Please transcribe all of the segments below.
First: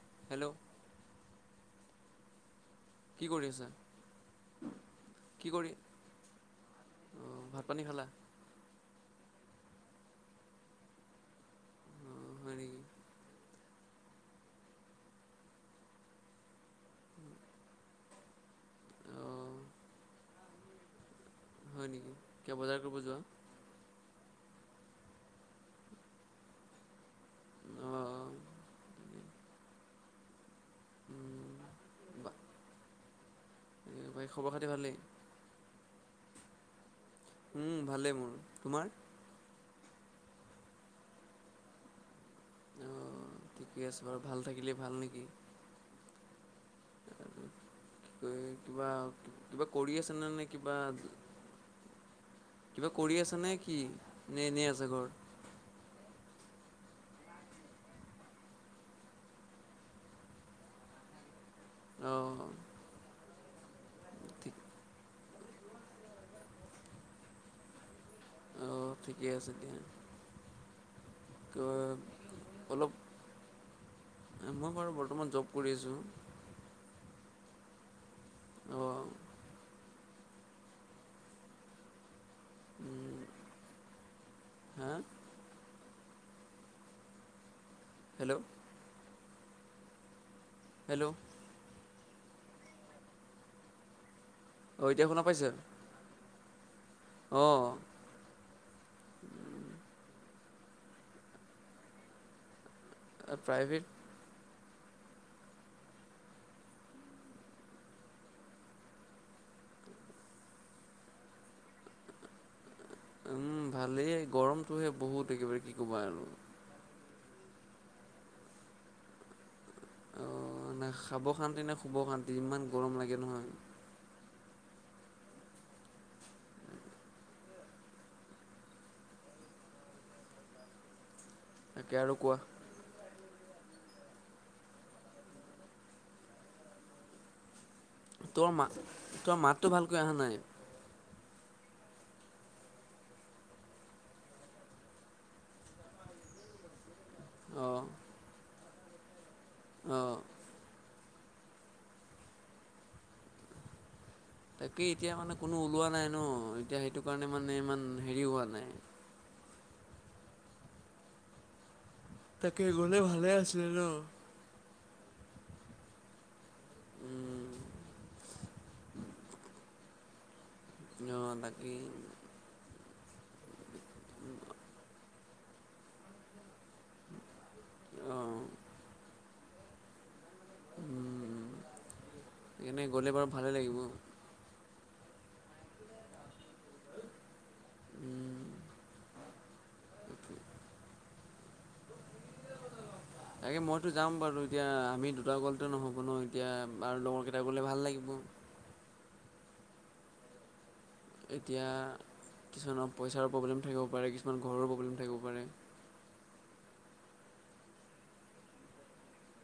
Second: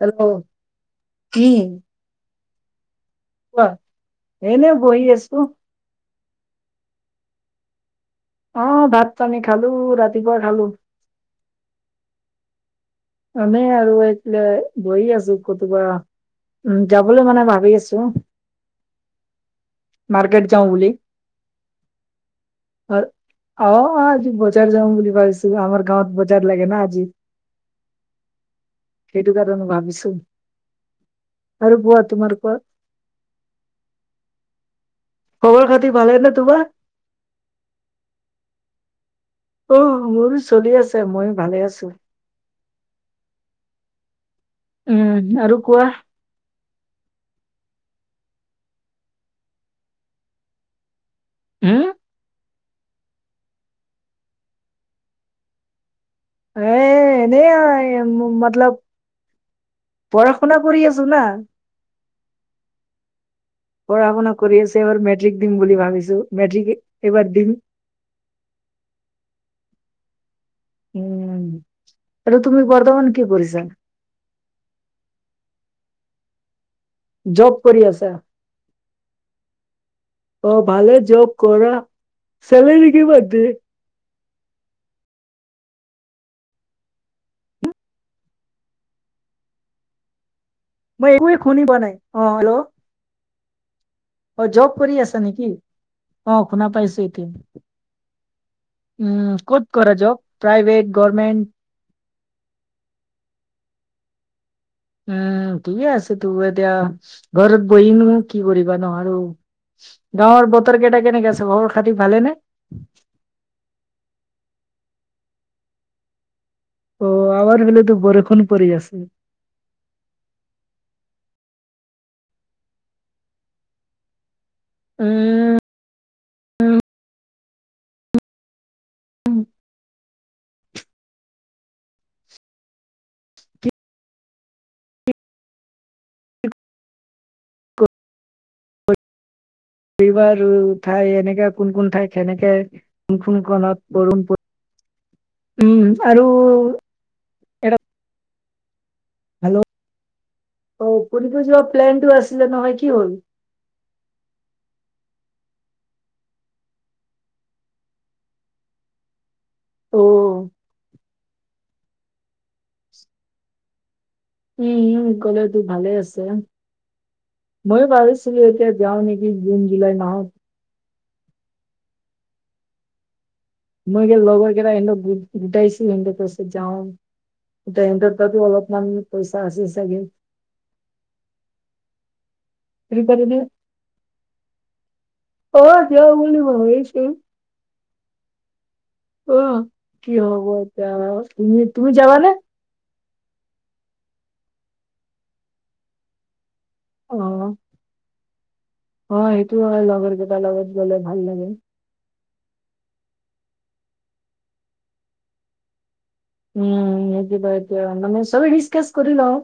Hello hello কি? কি কৰি কোৱা আছা? এনে বহি আছো কি কৰি- অঁ ভাত পানী খালা? অঁ' ভাত পানী খালো, ৰাতিপুৱা খালো। উম' হয় নেকি? এনেই আৰু এতিয়া বহি আছো কতেবা। উম' যাবলৈ মানে ভাবি আছো, অঁ মাৰ্কেট যাওঁ বুলি। হয় নেকি, কিবা বজাৰ কৰিব যোৱা? অঁ অঁ' আজি বজাৰ যাওঁ বুলি ভাবিছো, আমাৰ গাঁৱত বজাৰ লাগে না আজি। অঁ' অঁ' সেইটো কাৰণে ভাবিছো, আৰু কোৱা তোমালোকৰ? এ প্ৰায় খবৰ খাতি ভালেই। খবৰ খাতি ভালেই নে তোমাৰ? উম, ভালেই মোৰ, তোমাৰ? অ', মোৰো চলি আছে ময়ো ভালে আছো। অ', ঠিকে আছে বাৰু ভাল থাকিলে ভাল নে কি? উম আৰু কোৱা এ কিবা কিবা কৰি আছেনে নে কিবা হম? কিবা কৰি আছেনে কি নে এনেই আছে ঘৰত? এ এনেই আৰু এই মতলব পঢ়া শুনা কৰি আছো না। অ'। পঢ়া শুনা কৰি আছে এইবাৰ মেট্ৰিক দিম বুলি ভাবিছো, মেট্ৰিক এইবাৰ দিম। অ', ঠিকে আছে দিয়া। উম, আৰু তুমি অলপ বৰ্তমান কি কৰিছা? মই বাৰু বৰ্তমান জব কৰি আছো। জব কৰি আছা? অ'। অ', ভালেই জব কৰা, চেলৰী উম, কিমান দিয়ে? হা? হেল্ল'। মই হেল্ল' একোৱে শুনি পোৱা নাই অ' হেল্ল'। অ', জব অঁ কৰি এতিয়া আছা শুনা নে পাইছে কি? অ' শুনা পাইছো এতিয়া। অঁ উম, ক'ত কৰা জব প্ৰাইভেট গভৰ্মেণ্ট? অ', প্ৰাইভেট। উম, ঠিকে আছেতো এতিয়া ঘৰত বহিনো কি কৰিবা ন আৰু গাঁৱৰ বতৰ কেইটা কেনেকে আছে খবৰ খাতি ভালেই নে? উম, ভালেই গৰমটোহে বহুত একেবাৰে কি ক'বা আৰু। অ', আমাৰ ফালেতো বৰষুণ পৰি আছে। অ', না খাব শান্তি না শুব শান্তি ইমান গৰম লাগে নহয়। উম। তাকে আৰু কোৱা। তোমাৰ মা তোৰ মাতটো ভালকৈ অহা নাই [inaudible] ঠাই এনেকে কোন কোন ঠাই সেনেকে কোন কোন [unintelligible] উম, আৰু এটা অ'। ভাল অ'। অ', ফুৰিব যোৱা প্লেনটো আছিলে নহয় কি হ'ল? তাকেই এতিয়া মানে কোনো ওলোৱা নাই ন এতিয়া সেইটো কাৰণে মানে ইমান হেৰি হোৱা নাই। অ'। তাকে গ'লে ভালে আছিলে ন। উম, গ'লেতো ভালে আছে। উম, ময়ো ভাবিছিলো এতিয়া যাওঁ নেকি জুন জুলাই মাহত। অ', তাকেই। মই সেই লগৰ কেইটা সিহঁতক গো-গোটাইছো সিহঁতে কৈছো যাওঁ। তাতে সিহিতৰ অঁ তাতো অলপমানাম পইচা আছে চাগে উ উ সেইটো এনেগ'লে বাৰু কাৰণে ভালেই লাগিব অ যাওঁ বুলি ভাবিছো অ কি হ'ব এতিয়া তুমি তুমি যাবানে তাকে মইতো যাম বাৰু এতিয়া আমি দুটা গ'লতো নহ'ব ন এতিয়া বাৰু লগৰ কেইটা অ গ'লে ভাল লাগিব অ সেইটো হয় লগৰ কেটাৰ লগত গলে ভাল লাগে এতিয়া কিছুমানৰ পইচাৰ প্ৰব্লেম থাকিব পাৰে, কিছুমান ঘৰ প্ৰব্লেম থাকিব পাৰে। উম হেতু বাৰদে হয় মানে চবে ডিছকাচ কৰি লও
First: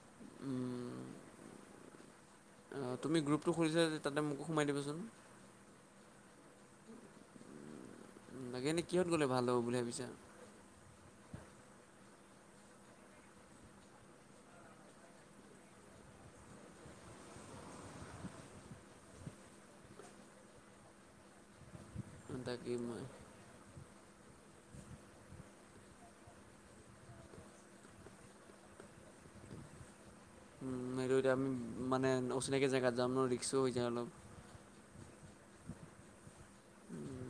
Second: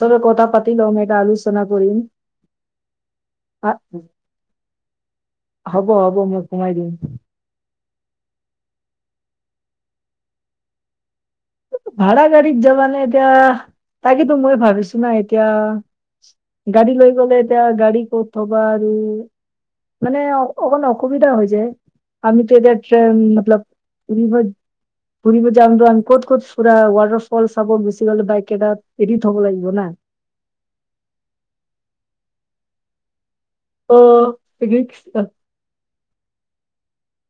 চবে কথা পাতি লম এটা আলোচনা কৰি হা মোক সোমাই দিবচোন হ'ব হ'ব মই সোমাই দিম লাগে এনেই কিহত গ'লে ভাল হ'ব বুলি ভাবিছা ভাড়া গাড়ীত যাবা নে এতিয়া, তাকেতো মই ভাবিছো নাই এতিয়া, গাড়ী লৈ গ'লে এতিয়া গাড়ী ক'ত থবা আৰু মানে অকণমান অসুবিধা হৈ যায় আমিটো তাকে এতিয়া মই ত্ৰেম মতলব ফুৰিব ফুৰিব যাম ত আমি ক'ত ক'ত পুৰা ৱাটাৰ ফল চাব গোচি গলে বাইক কেইটা এৰি থ'ব লাগিব না উম সেইটো এতিয়া আমি মানে অচিনাকৈ জেগাত যাম ন ৰি অ ৰিস্কট আ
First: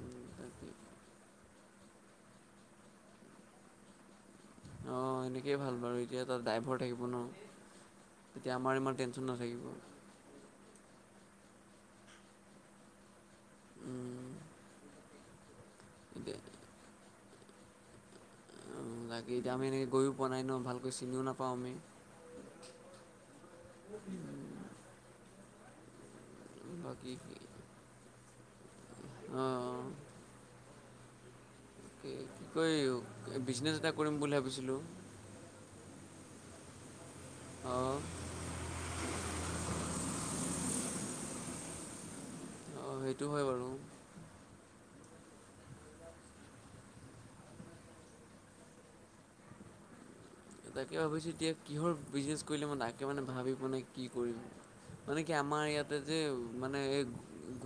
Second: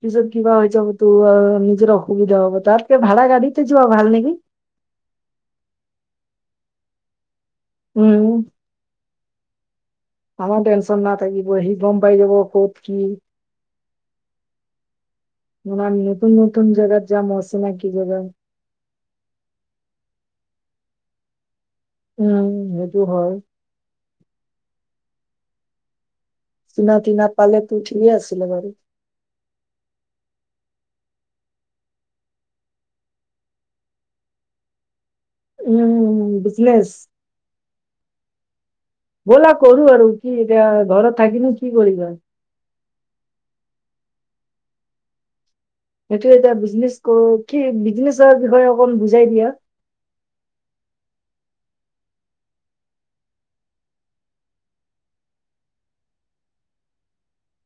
পিছত কিবা তাকে হৈ যাব তোৰ নিজৰ অসুবিধা হব তাতকে ভাড়া গাড়ী তে যোৱা ভাল নেকি অঁ সেনেকেইে ভাল বাৰু এতিয়া তাত ড্ৰাইভৰ থাকিব ন উম, তেতিয়া আমাৰ ইমান টেঞ্চন নাথাকিব আমাৰ টেঞ্চন নাথাকিব সি গমপাই যাব ক'ত কি উম উম ইমান নতুন নতুন জেগাত যাম অচিনাকী জেগা অ লাগে এতিয়া আমি এনেকৈ গৈ পোৱা নাই ন ভালকৈ চিনিওঁ নাপাওঁ আমি উম সেইটো হয় [unintelligible] চিনা তিনা পালে তো ঠিকে আছিলে বাৰু অ অ কি কয় বিজনেছ এটা কৰিম বুলি ভাবিছিলোঁ উম উম, বিজনেছ। অ'। ব'লা কৰো আৰু কি এতিয়া ঘৰত থাকিনো কি কৰিবা। অঁ' সেইটো হয় বাৰু। সেইটো এটা বিজনেচ কৰো, কি বিজনেচৰ বিষয়ে অকমান বুজাই দিয়া। তাকে ভাবিছোঁ এতিয়া কিহৰ বিজনেছ কৰিলে মই তাকে মানে ভাবিব পোৱা নাই কি কৰিম। মানে কি আমাৰ ইয়াতে যে মানে এই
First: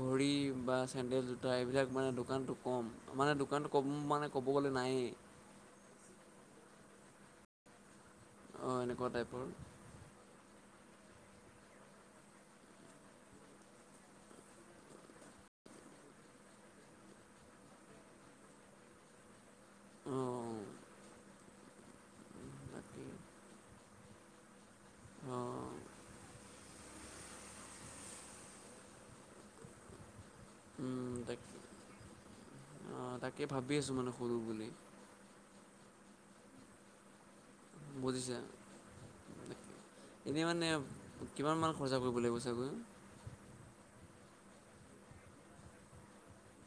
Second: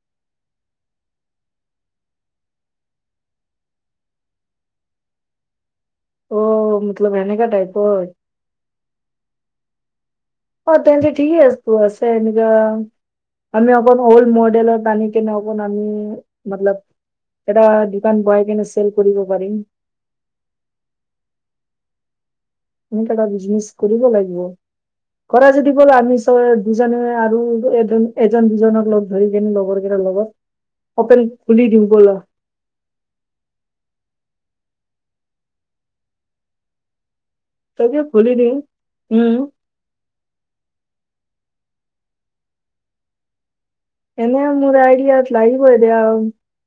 ঘড়ী বা চেণ্ডেল জোতা এইবিলাক মানে দোকানটো ক'ম, মানে দোকানটো কম মানে ক'ব গ'লে নায়েই। অ', মতলব এনেকা টাইপৰ। অঁ' এনেকুৱা টাইপৰ। অ' তেন্তে ঠিক আছে তো আছেন এনেকা আমি অকনো ওল্ড মডেলত বানি কিনে আমি মতলব এটা দোকান বহাই কেনে চেল কৰিব পাৰিম। উম। এনেকা এটা বিজনেছ কৰিব লাগিব, কৰা অঁ যদি বলা আমি। ত দুজনে আৰু এজন এজন দুজনক লগ ধৰি কিনে লগৰ কেই লগত। হোটেল খুলি দিওঁ বলা। অঁ' তাকে ভাবি আছোঁ মানে খুলোঁ বুলি। তাকে খুলি বুজিছা? দিওঁ উম এনেই মানে, কিমান মান খৰচা কৰিব লাগিব চাগৈ? এনে মোৰ আইডিয়া লাগিব এ দেয়া আৰু।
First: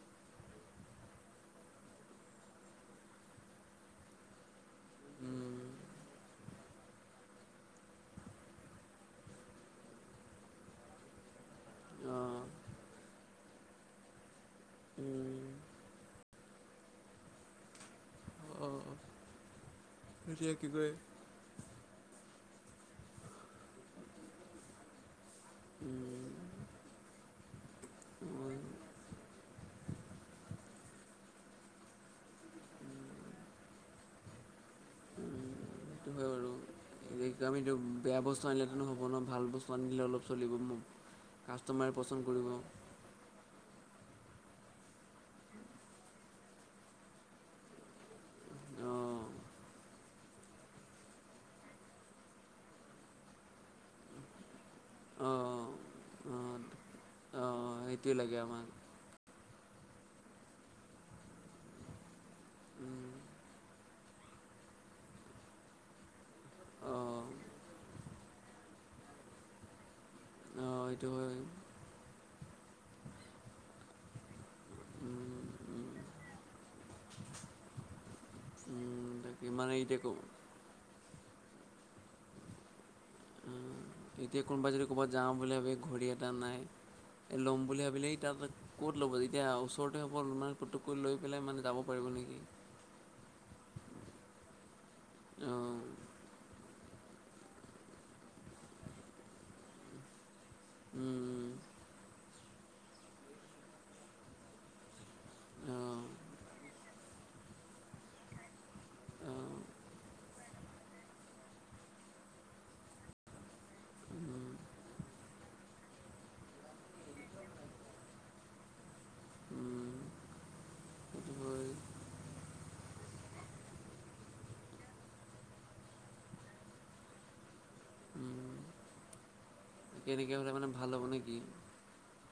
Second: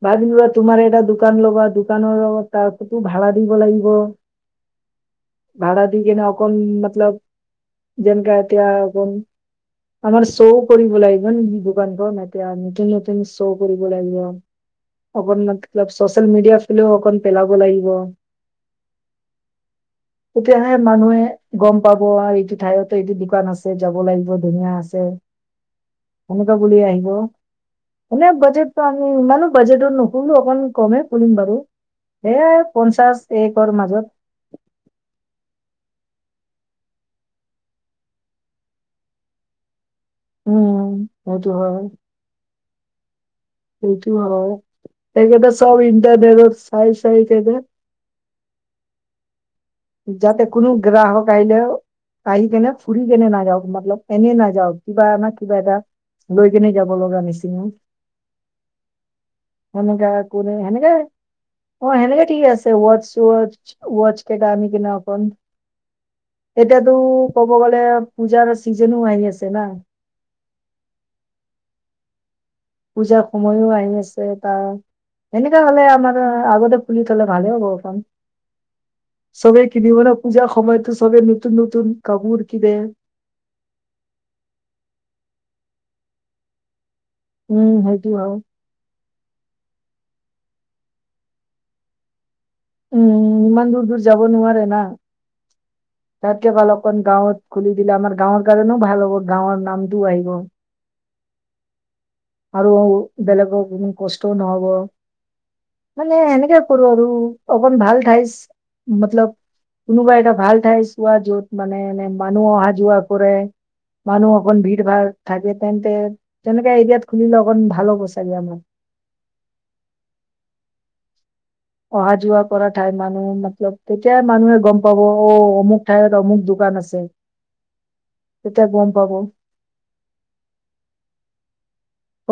বা যেনিবা তোমাৰ এটা দোকান ল'বা, দোকানৰ লগত তাৰতো ভাড়া দিব লাগিব। উম, ভাড়া দি কিনে অকণ মতলব। যেনেকা এতিয়া আকৌ, আমাৰ শ্ব' কৰিব লাগিব দোকানখন। অ', এতিয়া নতুন নতুন শ্ব' কৰিব লাগিব। অকন উম, মান চচিয়েল মিডিয়া ফালেও অকন পেলাব লাগিব। অঁ' অঁ'। তেতিয়াহে মানুহে গম পাব আৰু এইটো ঠাইতো এইটো দোকান আছে যাব লাগিব ধুনীয়া আছে। উম, এনেকুৱা বুলি আহিব। মানে বাজেটটো আমি ইমানো বাজেটৰ নুখুলো, অকমান কমে খুলিম বাৰু। এ পঞ্চাছ একৰ মাজত। সেইটো হয় আৰু। আমিতো বেয়া বস্তু আনিলেটো নহব ন, ভাল বস্তু আনিলে অলপ চলিব উম সেইটো হয় কাষ্টমাৰে। পচন কৰিব। সেইটো হয়, সেইকেইটা চব ইণ্টাৰনেট চাই চাই কেনে। অঁ'। যাতে কোনো গ্ৰাহক আহিলেও। আহি কেনে ফুৰি কেনে নাযাওক, মতলব এনে নাযাওক কিবানা কিবা অ', এটা। লৈ কেনে যাব লগা হৈছে। অঁ' সেইটোৱে লাগে আমাক। সেনেকা, কোনে হেনেকাই। অ' সেনেকে ঠিকে আছে, ৱচছ উম, ৱচছ ৱচ কেইটা আনি কিনে অকন। এতিয়াতো অ', ক'ব গ'লে পূজাৰ চিজেনো আহি আছে না। অ' সেইটো হয়। পূজাৰ সময়ও আহি আছে তাৰ। উম, এনেকা হ'লে উম। আমাৰ আগতে ফুলি থলে ভালে হ'ব। তাকে চবেই মানে কিনি এতিয়া ক মান পূজাৰ সময়তো চবেই নতুন নতুন কাপোৰ কিনে। এতিয়া কোনোবাই যদি ক'ৰবাত যাওঁ বুলি ভাবি ঘড়ী এটা নাই, ল'ম উম বুলি সেইটো ভাবিলেই হয় তাত। ক'ত ল'ব, যেতিয়া ওচৰতে হ'ব মানে পতটুকৈ লৈ পেলাই মানে যাব পাৰিব নেকি? উম উম ইমান দূৰ দূৰ যাব নোৱাৰে না। অঁ তাতকে ভাল ক অকন গাঁৱত খুলি দিলে আমাৰ গাঁৱৰ কাৰণেও ভাল হ'ব গাঁৱৰ নামটোও আহিব। উম আৰু বেলেগৰ কষ্টও নহ'ব। অঁ মানে এনেকে কৰো আৰু অকন ভাল ঠাইছ মতলব। অঁ কোনোবা এটা ভাল ঠাইছ চোৱা য'ত মানে এনে মানুহ অহা যোৱা কৰে। মানুহ উম অকন ভিৰ ভাৰ থাকে তেন্তে তেনেকা এৰিয়াত খুলিলে অকন ভাল হ'ব চাগে আমাৰ। উম সেইটো হয় অহা যোৱা কৰা ঠাই মানুহ মতলব তেতিয়াই মানুহে গম পাব অ অমুক ঠাইত অমুক দোকান আছে। [unintelligible] তেতিয়া গম পাব। এনেকে হ'লে মানে ভাল হ'ব নে কি?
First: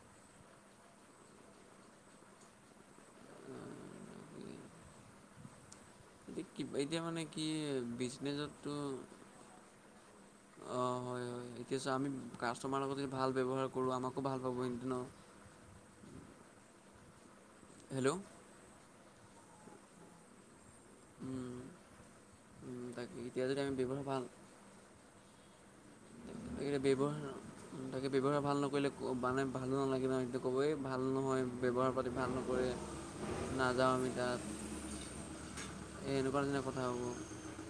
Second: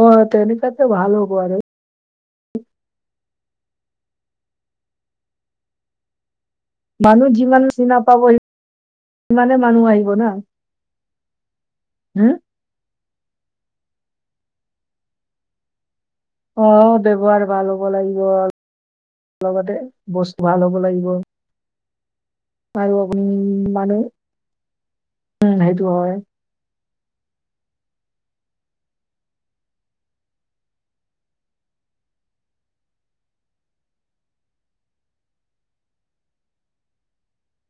অ তেনেকাত ভাল হ'ব আৰু। কি এতিয়া মানে মানুহ কি বিজনেজতো ইমানে মানুহ আহিব না। অঁ হয় হয় এতিয়া চা আমি হুম কাষ্টমাৰ লগত ভাল ব্যৱহাৰ কৰোঁ আমাকো ভাল পাব ইহঁতে ন। অ ব্যৱহাৰ ভাল হ'ব হেল্ল' লাগিব লগতে বস্তু ভাল হ'ব লাগিব। আৰু তাকে আপুনি এতিয়া যদি আমি মানে ব্যৱহাৰ ভাল উম সেইটো হয়। তাকে এতিয়া ব্যৱহাৰ তাকে ব্যৱহাৰ ভাল নকৰিলে বানেই ভালো নালাগে নহ এই ক'বই ভাল নহয়। ব্যৱহাৰ পাতি ভাল নকৰে নাযাওঁ আমি তাত। এ এনেকুৱা নিচিনা কথা হ'ব।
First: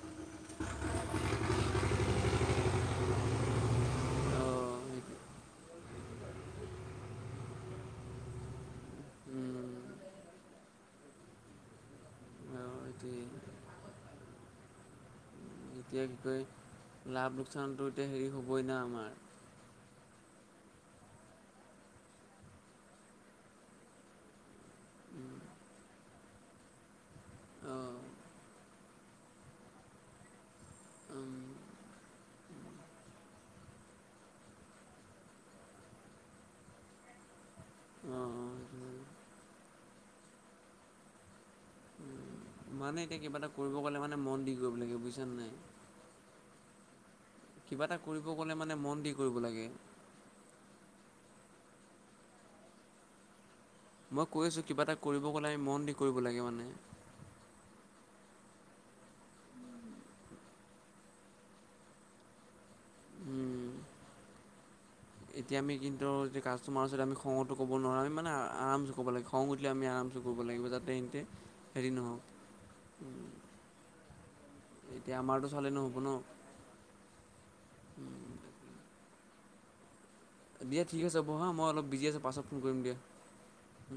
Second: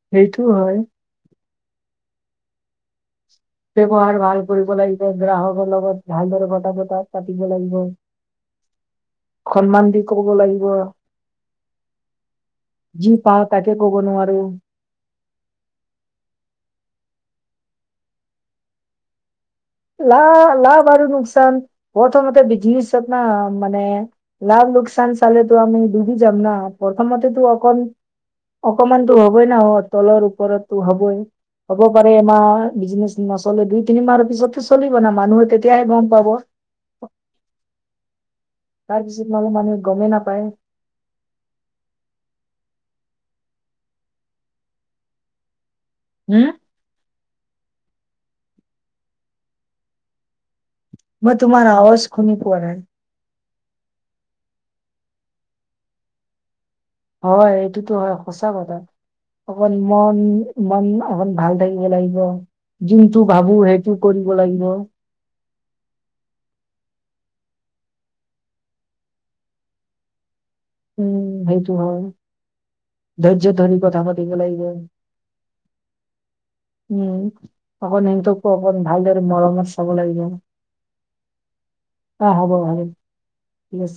সেইটো হয়। ব্যৱহাৰ ভাল কৰিব অঁ লাগিব গ্ৰাহকৰ লগত ভালদৰে কথা বতা পাতিব লাগিব। [unintelligible] সন্মান দি সেইটোৱে কবগে লাগিব। জি পাওঁ তাকে ক'ব নোৱাৰোঁ। এতিয়া কি কয় লাভ লোকচানটো এতিয়া হেৰি হ'বই ন আমাৰ। লাভ লাভ আৰু লোকচান প্ৰথমতে বিজনেচত না মানে লাভ লোকচান চালেতো আমি ডুবি যাম ন প্ৰথমতেতো অঁ অকণ অঁ অকমানতো হ'বই না অ তলৰ ওপৰতো হ'বই। হ'ব পাৰে এমাহ বিজনেচ নচলে দুই তিনিমাহৰ পিছত। চলিব না মানুহে তেতিয়াহে গম পাব। অ অ তাৰ পিছত মানে মানুহে গমেই নাপায়। মানে এতিয়া কিবা এটা কৰিব গ'লে মানে মন দি কৰিব লাগে বুজিছানে নাই? হুম কিবা এটা কৰিব গ'লে মানে মন দি কৰিব লাগে। মই তোমাৰ আৱাজ শুনি পোৱা নাই? মই কৈ আছোঁ কিবা এটা কৰিব গ'লে মন দি কৰিব লাগে মানে। হয় সেইটোতো হয় সঁচা কথা। অকন মন মন অকন ভাল থাকিব লাগিব। যোনটো ভাবো উম, সেইটো কৰিব লাগিব। এতিয়া আমি কিন্তু যে কাষ্টমাৰ ওচৰত আমি খঙটো ক'ব নোৱাৰো আমি মানে আৰামছে ক'ব লাগিব। খং উঠিলে আমি আৰামচে কৰিব লাগিব যাতে এহেতে হেৰি নহওঁক। ধৰ্য্য ধৰি কথা পাতিব লাগিব। এতিয়া আমাৰতো চালে নহব ন? উম অকন সিহঁতকো অকন ভালদৰে মৰমত চাব লাগিব। দিয়া ঠিক আছে হ'ব হা মই অলপ বিজি আছোঁ অ পাছত হ'ব ফোন কৰিম হ'ব দিয়া। ঠিক আছে।